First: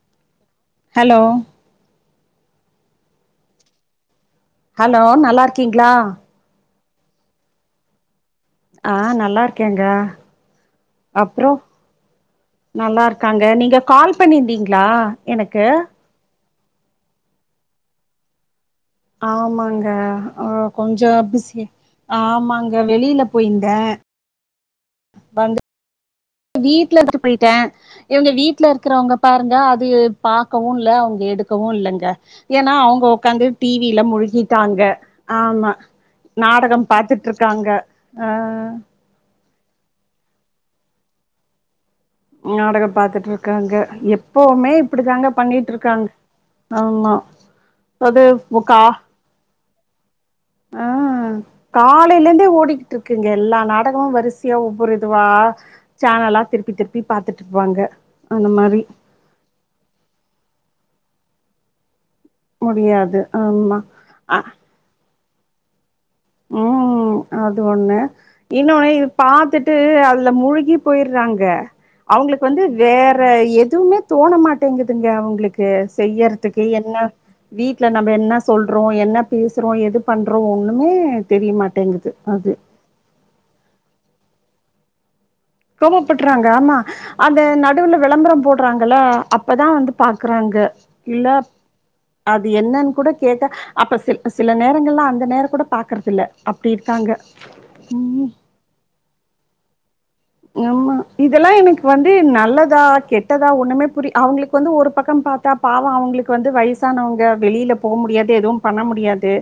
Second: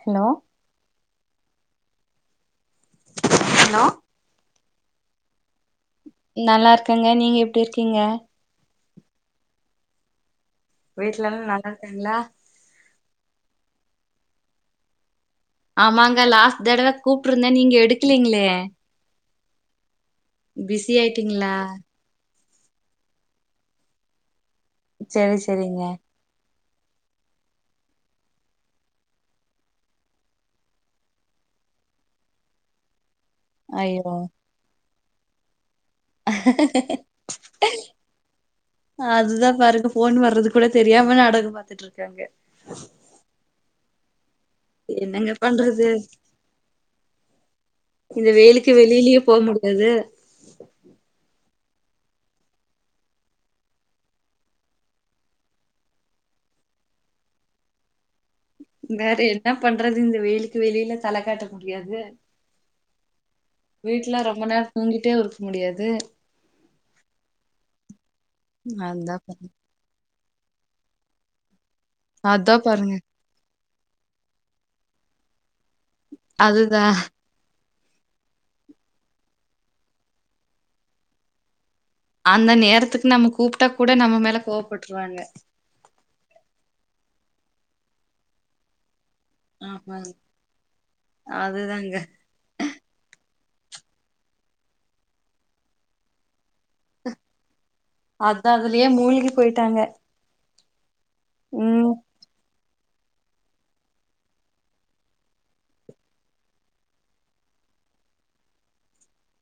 Hello hello hello hello நல்லா இருக் க்கீங்களா க்கங்க நீங்க எப்படி இருக்கீங்க. ஆஹ் நல்லா இருக்கேங்க. வீட்லல்லாம் நல்லாருக்காங்களா காங்க நீங்க கால் பண்ணிருந்தீங்களா ஆமாங்க லாஸ் தடவா கூப்ட்டு இருந்தே நீங்க எடுக்கலீங்களே ஆமாங்க ஓ பிஸி கொஞ்சோ ஆயிட்டீங்களா பிஸி ஆமா அங்க வெளில போயிருந்தேன். சரி சரிங்க வீட்ல [inaudible] போயிட்டேன் இவங்க வீட்ல இருக்கறவங்க பாருங்க அது பாக்கவும் இல்ல அவுங்க எடுக்கவும் இல்லங்க ஏன்னா அவுங்க உக்காந்து டி வில ஐயோ முழுகிட்டாங்க. ஆமா நாடகம் பாத்துட்ருக்காங்க அஹ் அதுதா பாருங்க ஃபோன் வர்ரது கூட தெரியாம நாடகம் பாத்துட்டு இருக் நாடகம் பாத்துட்ருக்காங்க எப் எப்பவுமே இப்டிதாங்க என்னங்க பண்ணிட்டு பண்றது இருக்காங் ஆமா அது இந்த வெயிலுக்கு உக்கா வெளியிலயே போ முடியாது ஆஹ் காலேலர்ந்தே ஓடிக்கிட்டு இருக்குங்க எல்லா நாடகமும் வரிசையா ஒவ்வொரு இதுவா சேனலா திருப்பி திருப் எப்பி பாத்துட்றுப்பாங்க வேற என்னா பண்றது இந்த வெயிலுக்கு வெளில தல காட்ட முடியாது முடியாது ஆமா வீட்ல அ ரொம்ப நேரோ தூங்கிட்டே இருக்க முடியாது உம் அது ஒண்ணு இன்னொன்னு இது அதா பாருங்க பாத்துட்டு அது ல முழுகி போயற்றாங்க. அவுங்களுக்கு அதுதா வந்து பாருங்க வேற எ எதுவுமே தோண மாட்டேங்குதுங்க அவுங்களுக் கு செய்யறதுக்கு அதுதா என்ன வீட் ல நம்ம என்ன சொல்றோம் என்ன பேசுறோம் எது பண்றோம் ஒண்ணுமே தெரியமாட் அந்த நேரத்துக்கு நம்ம கூப்ட்டா கூட நம்ம மே ல கோவப்பட்ருவாங்க கோவப்பட்றுறாங்க ஆமா அது நடுல விளம்பரம் போடுறாங்கல்ல அப்பதான் வந்து ஆமாங்க பாக்குறாங்க இல்ல அதுதாங்க அது என்னன்னு கூட கேட்டா அப்ப சி சில நேரங்கள்ள அந்த நேரம் கூட பாக்கறதில்ல அதா அதுலயே மூழ்கி போயிட்டாங்க யம்மா இதெல்லா எனக்கு ம் வந்து நல்லதா ட் கெட்டதா ஒன்னுமே புரி அவங்களுக்கு வந்து ஒரு பக்கம் பாத்தா பாவோ அவங்களுக்கு வந்து வய்சானவங்க வெளியில் போ முடியாது எதுவும் பண்ண முடியாது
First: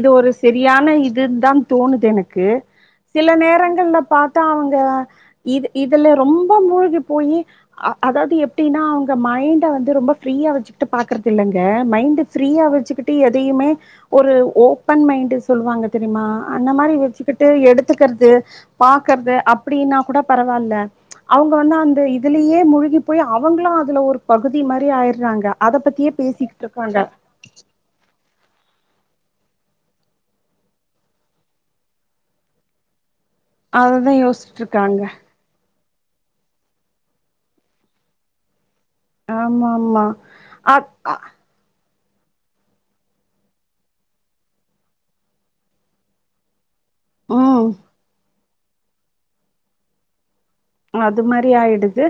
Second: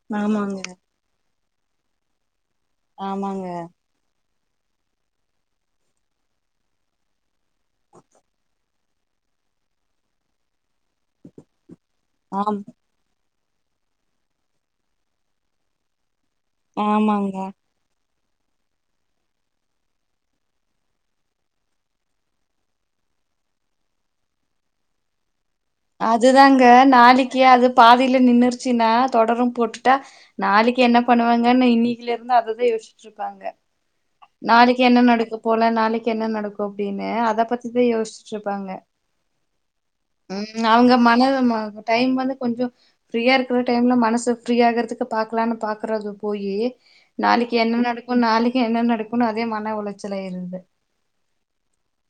இது ஒரு ஆமாங்க செரியான இதுன் தான் தோணுதெனக்கு சில ஆமாங்க நேரங்கள்லெ பாத் ட அவுங்கதா இது இதல ரொம்போ மூழ்கி போயி அ அதாவுது எப்டினா அவுங்க மைண்ட்டே வந்து ரொம்ப ஃப்ரீயா வெச்சுக் டு பாக்றதில்லங்கே மைண்ட்டு ஆம் ஃப்ரீயா வெச்சுக்கிட்டு தீமே ஒரு ஓப்பன் மைண்ட்டு சொல்வாங்க தெரிமா அன்ன மாரி ஆமாங்க வெச்சிக்கிட்டு எடுத்துக்கற் து பாக்கற்து அப் ப்பிடினா கூட பரவாலே ச்ச அவுங்க வந்து அந்த இதுலீயே மூழ்கி போயி அவுங்களு அதுல ஒரு பகுதி மாரி ஆயிறாங்கே அதுதாங்கே நாளக்கியே அது பாதிலெ நின்னுர்ச்சினா தொடரும் போட்டுட்டா நாளக்கி என்னா பண்ணுவாங்கன்னு இன்னீலெர்ந்து அததா யோசிச்சிட்டுருப்பாங்கே அததா யோசிட்டுருக்காங்கே கே என்னே நடக்கோ அப்டினு அத பத்தித்தா யோசிச்சிட்டுருப்பாங்கே ஆமா அம்மா அக் அ மன ம டைம் வந்து கொஞ்சோ ஃப்ரீயா இருக்கிற டைல்லே மனசு ஃப்ரீயா ஆகற்துக்கு பாக்லான்னு பாக்கறது போயி நாளக்கி ம் என்னம் நடக்குன் நாளக் என்னே நடக் குனு அதே மன உளச்சலே இருந்து அது மாரி ஆயிடுது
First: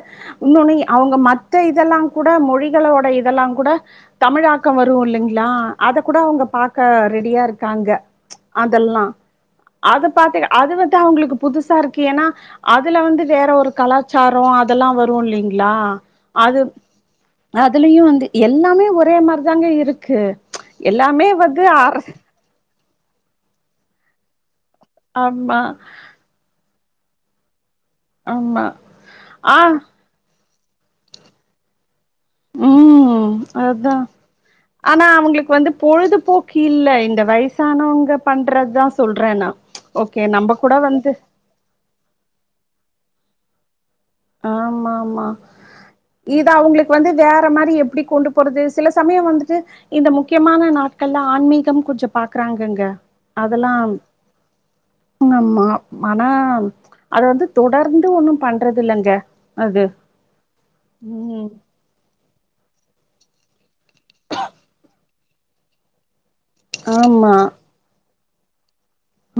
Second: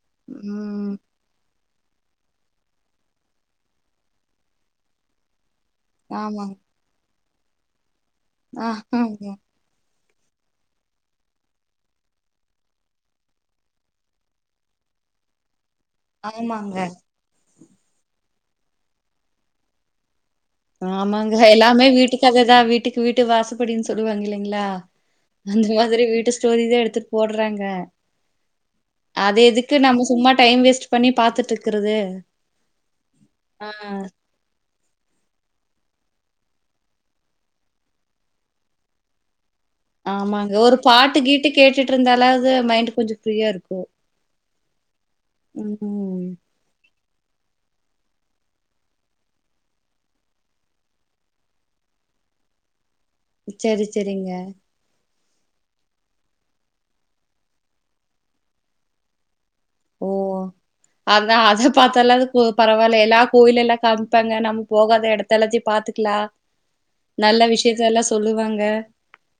இன்னொன்னு ம். அவங்க மத்த இதெல்லா கூட மொழிகளோட இதெல்லா கூட தமிழாக்கம் வரு இல்லைங்களா அத கூட அவங்க பாக்க ரெ டியா இருக்காங்க ஆ அதெல்லா அத பாத்து அது வந்து அவங்களுக்கு புதுசா இருக்கு ஏனா அதுல வந்து வேற ஒரு கலாச்சாரோ அதெல்லா வரு இல்லிங் ளா அது ஆமாங்க. அதுலயு வந்து எல்லாமே ஒரே மாரிதாங்க இருக்கு எல்லாமே ஆமாங்க வந்து எல்லாமே அர வீட்டுக் கதை தா வீட் ட்டுக்கு வீட்டு வாசப்படின்னு சொல்லுவாங்க இல்லைங்களா ஆமா அந்த மாதிரி வீட்டு ஸ்டோரிதா எடுத்து போட்றாங்க ஆமா ஆ நம்ம சும்மா டைம் வேஸ்ட் பண்ணி பாத்துட்டு இக்குறது ம் அதா ஆனா அவங்களுக்கு வந்து பொழுதுபோக்கு இல்ல இந்த வயசானவங்க பண்றதா சொல்ற நா ஓகே ஆமாங்க நம்ம கூட ஒரு வந்து பாட்டு கீட்டு கேட்டுட்டு இருந்தாலாது மைண்டு கொஞ்சோ ஃப்ரீயா ருக்கு ஆமா ஆமா இது அவங்ளுக் கு வந்து வேற மாரி எப்டி கொண்டு போறது சில சமயோ வந்துட்டு இந்த முக்கியமான நாட்கள்ல ஆன்மீகம் கொஞ்சோ பாக்குறாங்கங்க சரி சரிங்க உங்கம்மா மானா அது வந்து தொடர்ந்து ஒண்ணு பண்றது தில்லங்க ஓ அதா அத பாத்தாலாது போ பரவால்ல எல்லா கோயிலெல்லா காம்ப்பாங்க நம்ம போகாத எடத் தளச்சி பாத்துக்லா ஆமா நல்ல விஷயத்தெல்லா சொ சொல்லுவாங்க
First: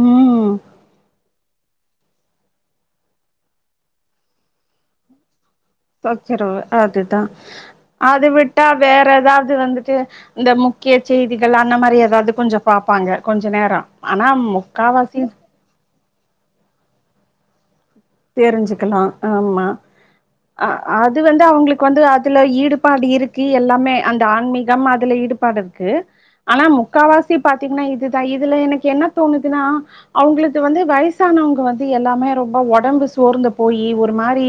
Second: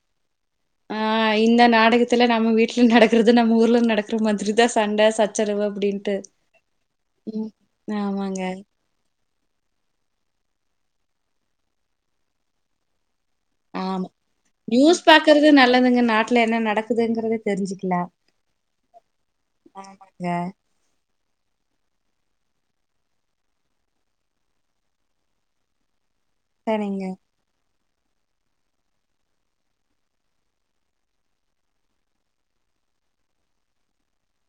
ம் ஆ இந்த நாடகத்துல நம்ம வீட்ல நடக்கறது நம்ம ஊர்ல நடக்குற மாதிரி தா சண்ட சச் சச்சரவு அதுதா ம் அத ஆமாங்க விட்டா வேற எதாவ்து து வந்துட்டு இந்த முக்கிய செய்திகள் அந்த மாரி எதாது கொஞ்சோ பாப்பாங்க கொஞ்ச நேரோ ஆமா ஆனா முக்காவாசி நாட்ல என்ன நடக்குதுங்கிறத தெரிஞ்சுக் தெரிஞ்சுக்கலா ஆமா ஆமாங்க அ அது வந்து அவங்ளுக்கு வந்து அதுல ஈடுபாடு இருக்கு எல்லாமே அந்த ஆன்மீகம் அதுல ஈடுபாடுருக்கு ஆனா சரிங்க முக்காவாசி பாத் தீங்கன்னா இதுதா இதுல எனக்கு என்ன தோணுதுன்னா அவங்களுக்கு வந்து வயசானவங்க வந்து எல்லாமே ரொம்ப ஒடம் ஒடம்பு சோர்ந்து போயி ஒரு மாரி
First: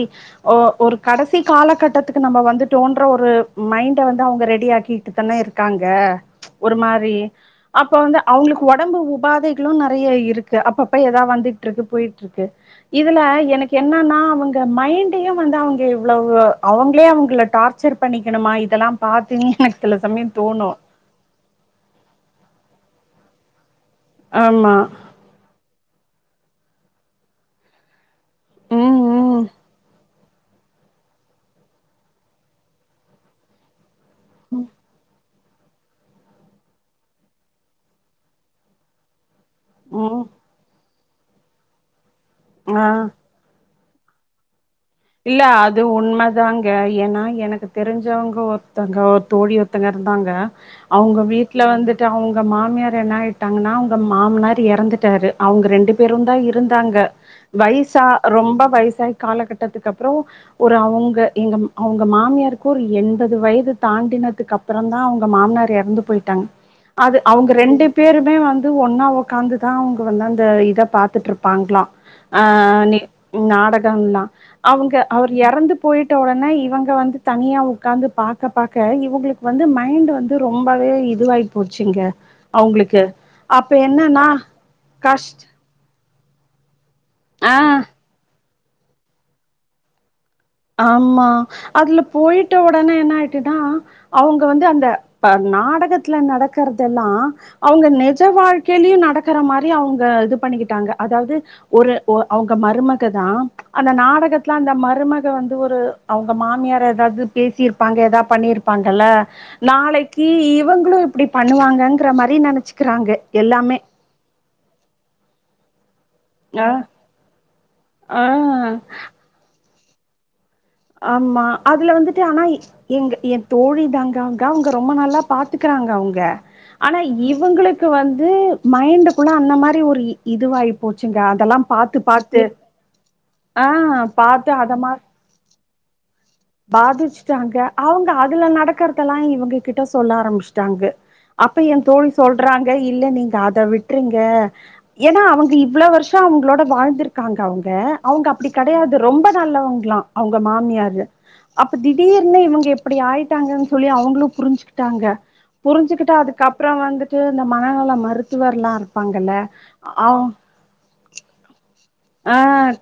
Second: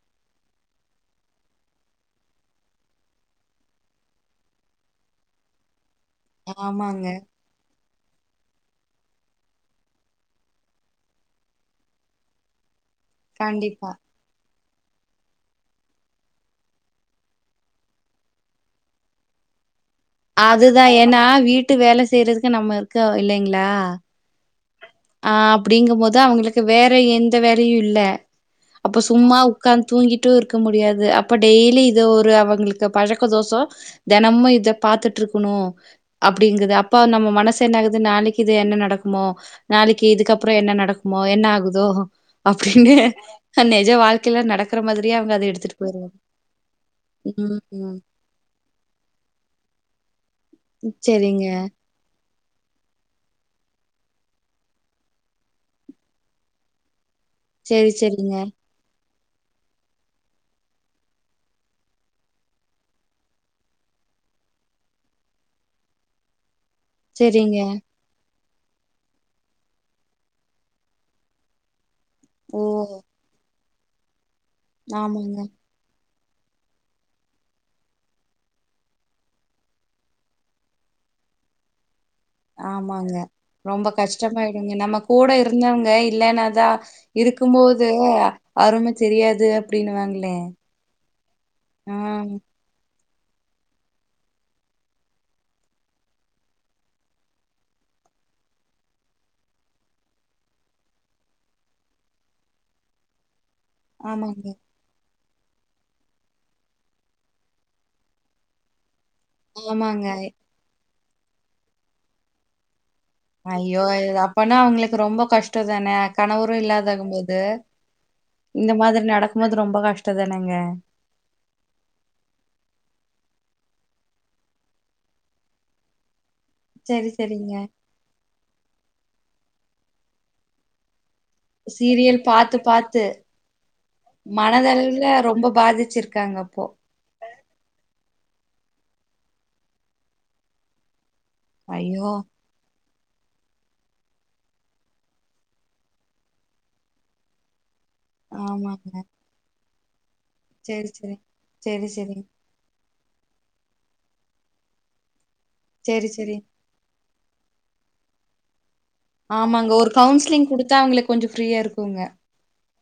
ஒ ஒரு கடைசி காலகட்டத்துக்கு நம்ம வந்துட்டோன்ற ஒரு மைண்ட வந்து அவங்க ரெடி ஆக்கிட்டு தானே இருக்காங்க ஒரு ஆமாங்க மாரி அப்ப வந்து அவங்களுக்கு ஒடம்பு உபாதைகளு நெறைய இருக்கு அப்பப்ப எதாவ் வந்துட்டுருக்கு போயிட்டுருக்கு இதுல எனக்கு கண்டிப்பா என்னன்னா அவங் இந்த மைண்டையெ வந்து அவங்க இவ்ளவு அவங்களே அவங்கள டார்ச்சர் பண்ணிக்கணுமா இதெல்லா பாத்து எனக் அதுதா ஏன்னா வீட்டு வேல செய்யறதுக்கு நம்ம இரு க்கோ இல்லைங்களா ஆமா அ அப்டிங்கும் போது இதா அவுங்களுக்கு வேற எந்த வேலயு இல்ல ம் அப்ப சும்மா ம் உக்காந் தூங்கிட்டு மட்டு இருக்க முடியாது அப்பா டெய்லி இது ஒரு அவங்களுக்கு பழக்க தோசோ தெனமு இத பாத்துட்டுருக் க்கணு அப்டிங்குது அப்பா நம்ம மனசு என்ன ஆகுது நாளைக்கு இது என்ன நடக்குமோ ஆ நாளைக்கு ம் இதுக்கப்புறோ என்ன நடக் மோ என்ன ஆகுதோ ஆ அப்டீன்னு நெஜ வாழ்க்கில நடக் இல்ல அது உண்மதாங்க ஏன்னா ம் எனக்கு ம் தெரிஞ்சவங்க ஒர்த்தங்க ஒரு தோழி ஒர்த்தங்க இருந்தாங்க அவுங்க சரிங்க வீட்ல வந்துட்டு அவுங்க மாமியார் என்ன ஆய்ட்டாங்கன்னா அவுங்க மாமனார் எறந்துட்டரு அவுங்க ரெண்டு பேரு தா இருந்தாங்க சரி வய்சா சரிங்க ரொம்ப வய்சாய் காலகட் டத்துக்கு அப்புறோ ஒரு அவுங்க எங்க அவுங்க மாமியருக்கு ஒரு எண்பது வயது தாண்டினதுக்கு அப்புறோ தா அவுங்க மாமனார் எறந்து போய்ட்டாங் அது அவுங்க சரிங்க ரெண்டு பேருமே வந் து ஒன்னா ஒக்காந்துதா அவுங்க வந்து அந்த இத பாத்துட்டுருப்பாங்ளா ஓ அநே நாடக ங்ளா அவுங்க அவர் ஆமாங்க எறந்து போய்ட் ட ஒடனே இவங்க வந்து தனியா உக்காந்து பாக்க பாக்க இவங்களுக்கு வந்து மைண்ட் வந்து ரொம்பவே இதுவாகி போச்சுங்க அவங்களுக்கு ஆமாங்க அப்ப ரொம்ப என்னன்னா கஷ்டமாய்டுங்க நம்ம கஷ் கூட இருந்தவங்க இல்லென்னதா ஆ இருக்கும்போது அரும தெரியாது அப்டீனு வாங்ளே ஆமா அதுல போயிட்டவொடனே யென்ன ட்டுதா அவுங்க வந்து அந்த அ நாடகத்ல நடக்கறதெல்லா அவுங்க நெஜ வாழ்க்கையிலயு நடக்கற மாரி அவுங்க இது பண்ணிக்கிட்டாங்க அதாவது ஒரு ஒ அவுங்க மருமகதா அந்த ஆமாங்க. நாடகத்ல அந்த மருமக து வந்து ஒரு அவுங்க மாமியார எதாவ்து பேசிருப்பாங்க எதா பண்ணிருப்பாங்கல்ல ஆமாங்க. நாளைக்கு யிவுங்களு அப்டி பண்ணுவாங்கங்ற மாரி நெனச்சி ஐயோ இ அப்பனா அவ்ங்களுக்கு ரொம்ப கஷ் டோதான கணவரு ஆ யில்லாதாகும்போது ஆ யிந்த மாதிரி நடக்கும் போது ரொம்ப கஷ்டதானேங்க ஆமா தோழிதாங்க ங்க அவ்ங்க ரொம்ப நல்லா பார்த்துக்குறாங்க அவ்ங்க ஆனா சரி, சரிங்க. யிவங்களுக்கு வந்து மைண்டு யிப்லாம் அந்த மாரி ஒரு யிதுவாயி போச் சீரியல் பாத்து பாத்து ஆ பாத்து அத மா மனதளவ்ல ரொம்ப பாதிச்சிருக்கு பாதிச்சுட்டாங்க அவ்ங்க அதுல நடக்கறதலாம் யிவங்ககிட்ட சொல்ல ஆரம்பிச்சிட்டாங்க அப்ப எந்தோழி ஐயோ! சொல்றாங்க யில்ல நீங்க அத விட்ருங்க யேன்னா அவங்க இவ்ளவ் வருஷம் அவங்களோட வாழ்ந்திருக்காங்க அவங்க அவங்க அப்டி ஆமாங்க. கெடயாது ரொம்ப நல்லவங்க லாம் அவங்க சரி, மாமியாரு சரி. அப்ப சரி, சரி. திடீர்னு யிவங்க யிப்டி ஆயிட்டாங்கன்னு சொல்லி அவங்களும் புரிஞ்சிகிட்டாங்க சரி, புரிஞ்சுகிட்டா சரி. அதுக்கு அப்றம் வந்து யிந்த மனநல மருத்துவர்லாரு பாங்கல்ல ஆமாங்க. ஒரு அ கவுன்சிலிங் குடுத்தா அவங்களுக்கு கொஞ்சம் ஃப்ரீயா இருக்குங்க. ஹ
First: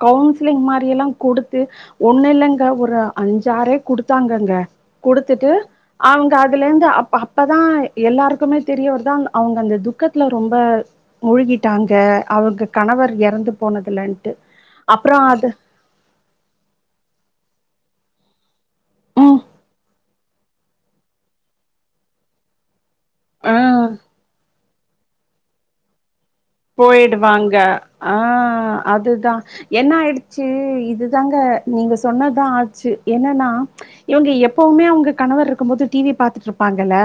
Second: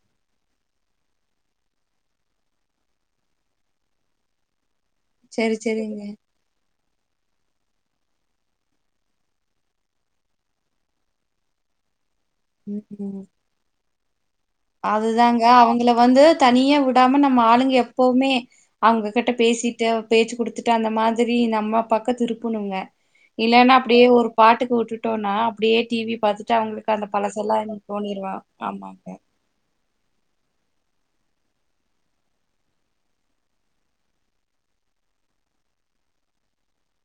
கவுன்சிலிங் மாதிரில்லாம் கொடுத்து ஒண்ணுயில்லங்க ஒரு அஞ்சாறே குடுத்தாங்கங்க குடுத்துட்டு செரி செரிங்க அவங்க அதுலர்ந்து அப்போதான் யெல்லாருக்குமே தெரியவர்து அவ்ங்க அந்த துக்கத்துல ரொம்ப மூழ்கிட்டாங்க அவங்க கணவர் ம் யறந்து போனதுலன் அதுதாங்க அவங்கள வந்து தனியா விடாம நம்ம ஆளுங்க எப் எப்பவுமே அவங்ககிட்ட ம் பேசிட்டு பேச்சு குடுத்துட்டு அந்த மாதிரி இந்தம்மா பக்கோ திருப்பணுங்க ஆ இல்லேன்னா அப்படியே ஒரு பாட்டுக்கு வுட்டுட் வுட்டோன்ன அப்டியே டிவி பாத்துட் போயிடுவாங்க ஆ ஆமாங்க அதுதா என்ன ஆயிடுச்சி இது தாங்க நீங்க சொன்னதுதா ஆச்சி என்னன்னா இவங்க எப்பவுமே அவுங்க கணவர் இருக்கு போது டிவி பார்த்துட்டுருப்பாங்கல்ல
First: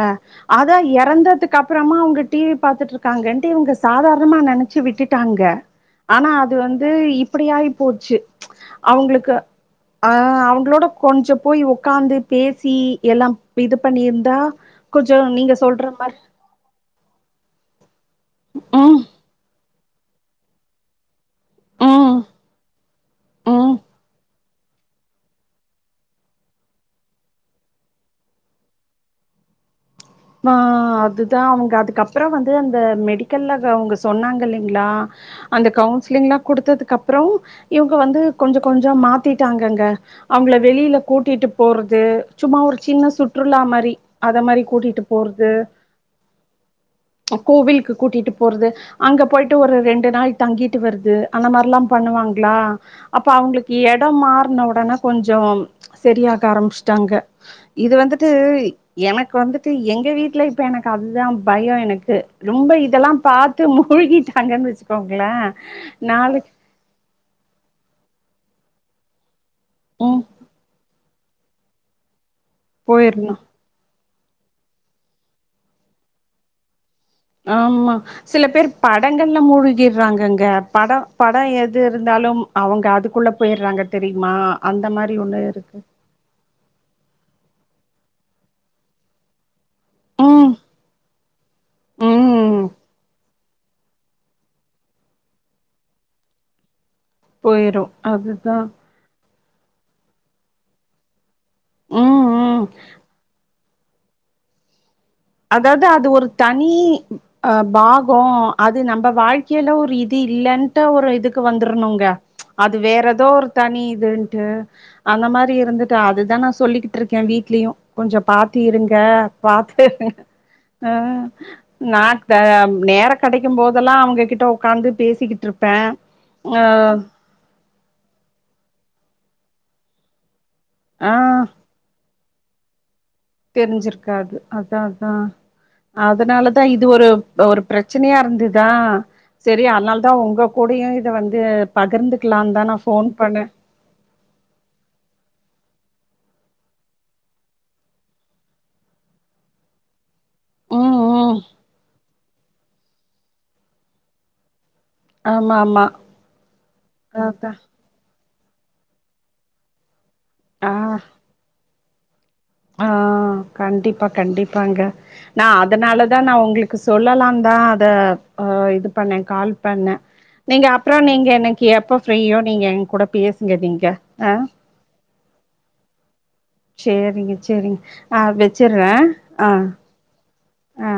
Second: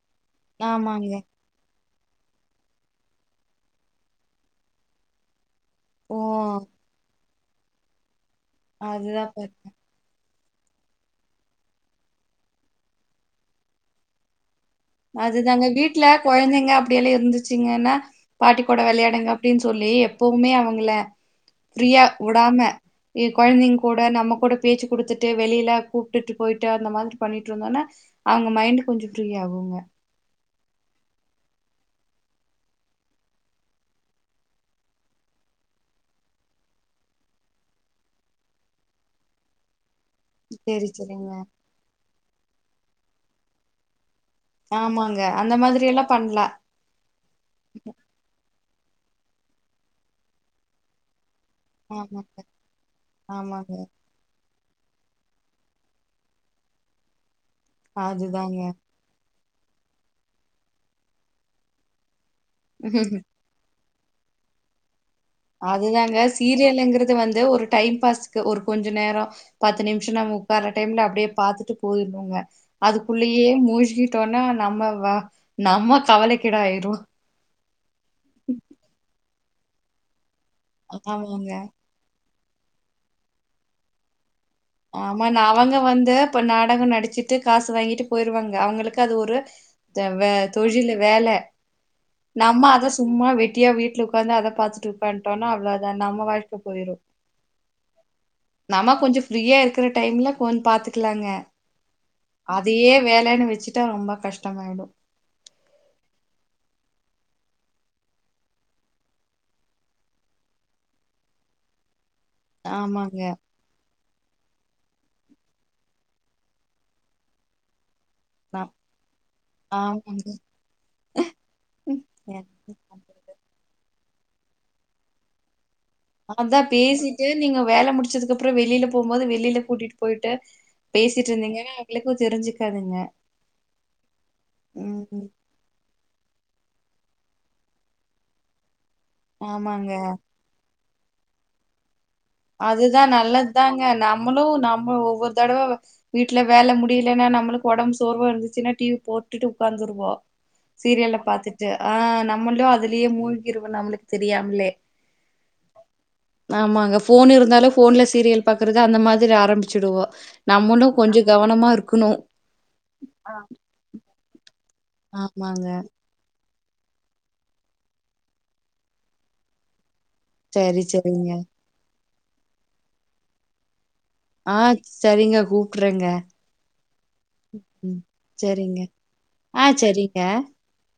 அதா ஆமாங்க இறந்ததுக்கு அப் புறமா அவங்க டிவி பாத்துட்டு இருக்காங்கன்ட்டு இவங்க சாதார மா நினைச்சி விட்டுட்டாங்க ஓ ஆனா அது வந்து இப் அப்டியாயிபோச்சி அதுதா அவுங்குளுக்கு பாருங்க ஆ அவங் அவுங்களோட கொஞ்சோ போய் உக்காந்து பேசி எல்லா இது பண்ணிருந்தா அதுதாங்க வீட்ல கொயந்தைங்க அப்டியெல்லா இருந்துச் ச்சிங்கன்னா பாட்டி கூட ம் வெளயாடுங்க அப்படின்னு சொல் சொல்லி எப்பவுமே அவுங்கள ஃப்ரீயா ம் வுடாம ம் கொயந்தைங்க கூட நம்ம கூட பேச்சு குடுத்துட்டு வெளில கூப்டுட்டு போய்ட்டு அந்த மாரி பண்ணிட்டுருந்தோன்னா அவுங்க மைண்டு கொஞ்சோ ஃப்ரீ ஆவுங்கங்க ஆ அதுதா அவுங்க அதுக்கப்றோ வந்து அந்த மெடிக்கல்ல அவங்க சொன்னாங்க இல்லைங்களா அந்த கவுன்சிலிங்லா குடுத்ததுக்கு அப்றோ இவுங்க வந்து கொஞ்சோ கொஞ்சோ மாத்திட்டாங்கங்க அவுங்கள சேரி வெளில சேரிங்க கூட்டிட்டு போறது சும்மா ஒரு சின்ன சுற்றுலா மாரி அத மாரி கூட்டிட்டு ஆமாங்க போறது அந்த மாதிரி எல்லா பண்லா கோவிலுக்கு கூட்டிட்டு போற வர்து அங்க போயிட்டு ஒரு ரெண்டு நாள் தங்கீட்டு வர்து அந்த மாரில்லா ஆமாங்க பண்ணுவாங்களா அப்ப ஆமாங்க அவுங்குளுக்கு எடோ மார்ன வொட் ஆனா கொஞ்சோ சரியாக ஆரம்பிச்டாங்க இத வந்துட்டு அதுதாங்க எனக்கு வந்து எங்க வீட்ல இப்ப எனக்கு அதுதா பயோ எனக்கு ரொம்ப இதெல்லா பாத்து மு முழுகிட்டாங்கன்னு வெச்சிக்கோ அதுதாங்க சீரியலங்கிறது வந்து ஒரு டைம் பாஸ் ஒரு கொஞ்சோ நேரோ பத்து நிமிஷோ ம் நம்ம உக்கார்ற டைம்ல அப்டியே பார்த்துட்டு போயிருந்துங்க போயிரணு அதுக்குள்ளயே மூழ்கிட்டு ட்டோனா நம்ம நம்ம கவலை கிடோ ஆயிடுவோ ஆமா சில பேர் படங்கள் மூழ்கிடுறாங்கங்க படம் படோ ஆமாங்க எது இருந்தாலு அவங்க அதுக்குள்ள போயடுறாங்க தெரியுமா அந்த மாரி ஆமா ஆனா ஒண்ணு அவுங்க இருக்கு வந்து இப்ப நாடகம் நடிச்சிட்டு காசு வாங்கிட்டு போயிருவாங்க அவுங்குளுக்கு அது ஒரு த வே ம் தொழிலு வேல ம் நம்ம அத சும்மா வெட்டு வெட்டியா வீட்ல உக்காந்து அத பாத்துட்டு உட்காந்துட்டோனா அவ்ளோதா நம்ம வாழ்க்க போயிரு போயிரு அதுதா ஃப்ரீயாக இருக்குற டைம்ல போன் பாத்துக்கலாங்க ம் ம் அதையே வேலன்னு வச்சுட் ரொம்ப கஷ்டமாயிடு அதாவது அது ஒரு தனி அ பாகோ அது நம்ம வாழ்க்கையில ஒரு இது இல்லன்ட்டு ஒரு இதுக்கு வந்துரணுங்க அது வேற ஆமாங்க. எதோ ஒரு தனி இதுன்ட்டு அந்த மாதிரி இருந்துட்டா அதுதா நா சொல்லிக்கிட்டு இருக்கே வீட்லயு கொஞ்சோ நா பாத்தி இருங்க பாத்து ஆமாங்க. உம் நா த நேரோ கெடைக்கு போதெல்லா அவுங் எங்ககிட்ட உக்கார்ந்து பேசிக்கிட்டு இருப்ப அதா பேசிட்டு நீங்க வேல முடிச்சதுக்கு அப்பறோ வெளியில போகும்போது வெளியில கூட்டிட்டு போயிட்டு ஆ பேசிட்டு இருந்தீங்கன்னா அவளுக் தெரிஞ்சிக்காதங்க தெரிஞ்சிருக்காது அதா அதுனால இது ஒரு ஒரு ப்ரச்சனையா இருந்துதா செரி ஆமாங்க. அதனாலதா உங்க கூட ந்த வந்து பகிர்ந்து அதுதா நல்லது தாங்க நம்மளும் நம்மள ஒவ்வொரு தடவ வீட்ல வேல முடியலைன்னா நம்மளுக்கு ஒடம்பு சோர்வா இருந்துச்சுன்னா டிவி போட்டுட்டு உட்காந்துருவோ ம் சீரியல்ல ம் பாத்துட்டு ஆ நா நம்மளோ அதுலயே மூழ்கிவே நம்மளுக்கு தெரியாமலே ஆமா ஆமா போன் அதா இருந்தாலு ஃபோன்லஸ் சீரியல் பாக்குறது அந்த மாதிரி ஆரம்பிச்சுடுவோம் ஆ நம்மளும் கொஞ்சோ கவனமா இருக் க்கணு ஆ கண்டிப்பா கண்டிப் இருப்பாங்க நா ஆமாங்க அதனாலதா நா உங்களுக் க்கு சொல்லலாம்தா அத இது பண்ணேன் கால் பண்ணேன் நீங்க சரி அப்றோ நீங்க சரிங்க என்னைக்கு எப்ப ஃப்ரீயோ நீங்க எங்கூட பேசுங்க நீங்க ஆ சரிங்க கூப்பறேங்க சேரிங்க செரிங்க ஆ வெச்சுர்றே ஆ ங்க ஆ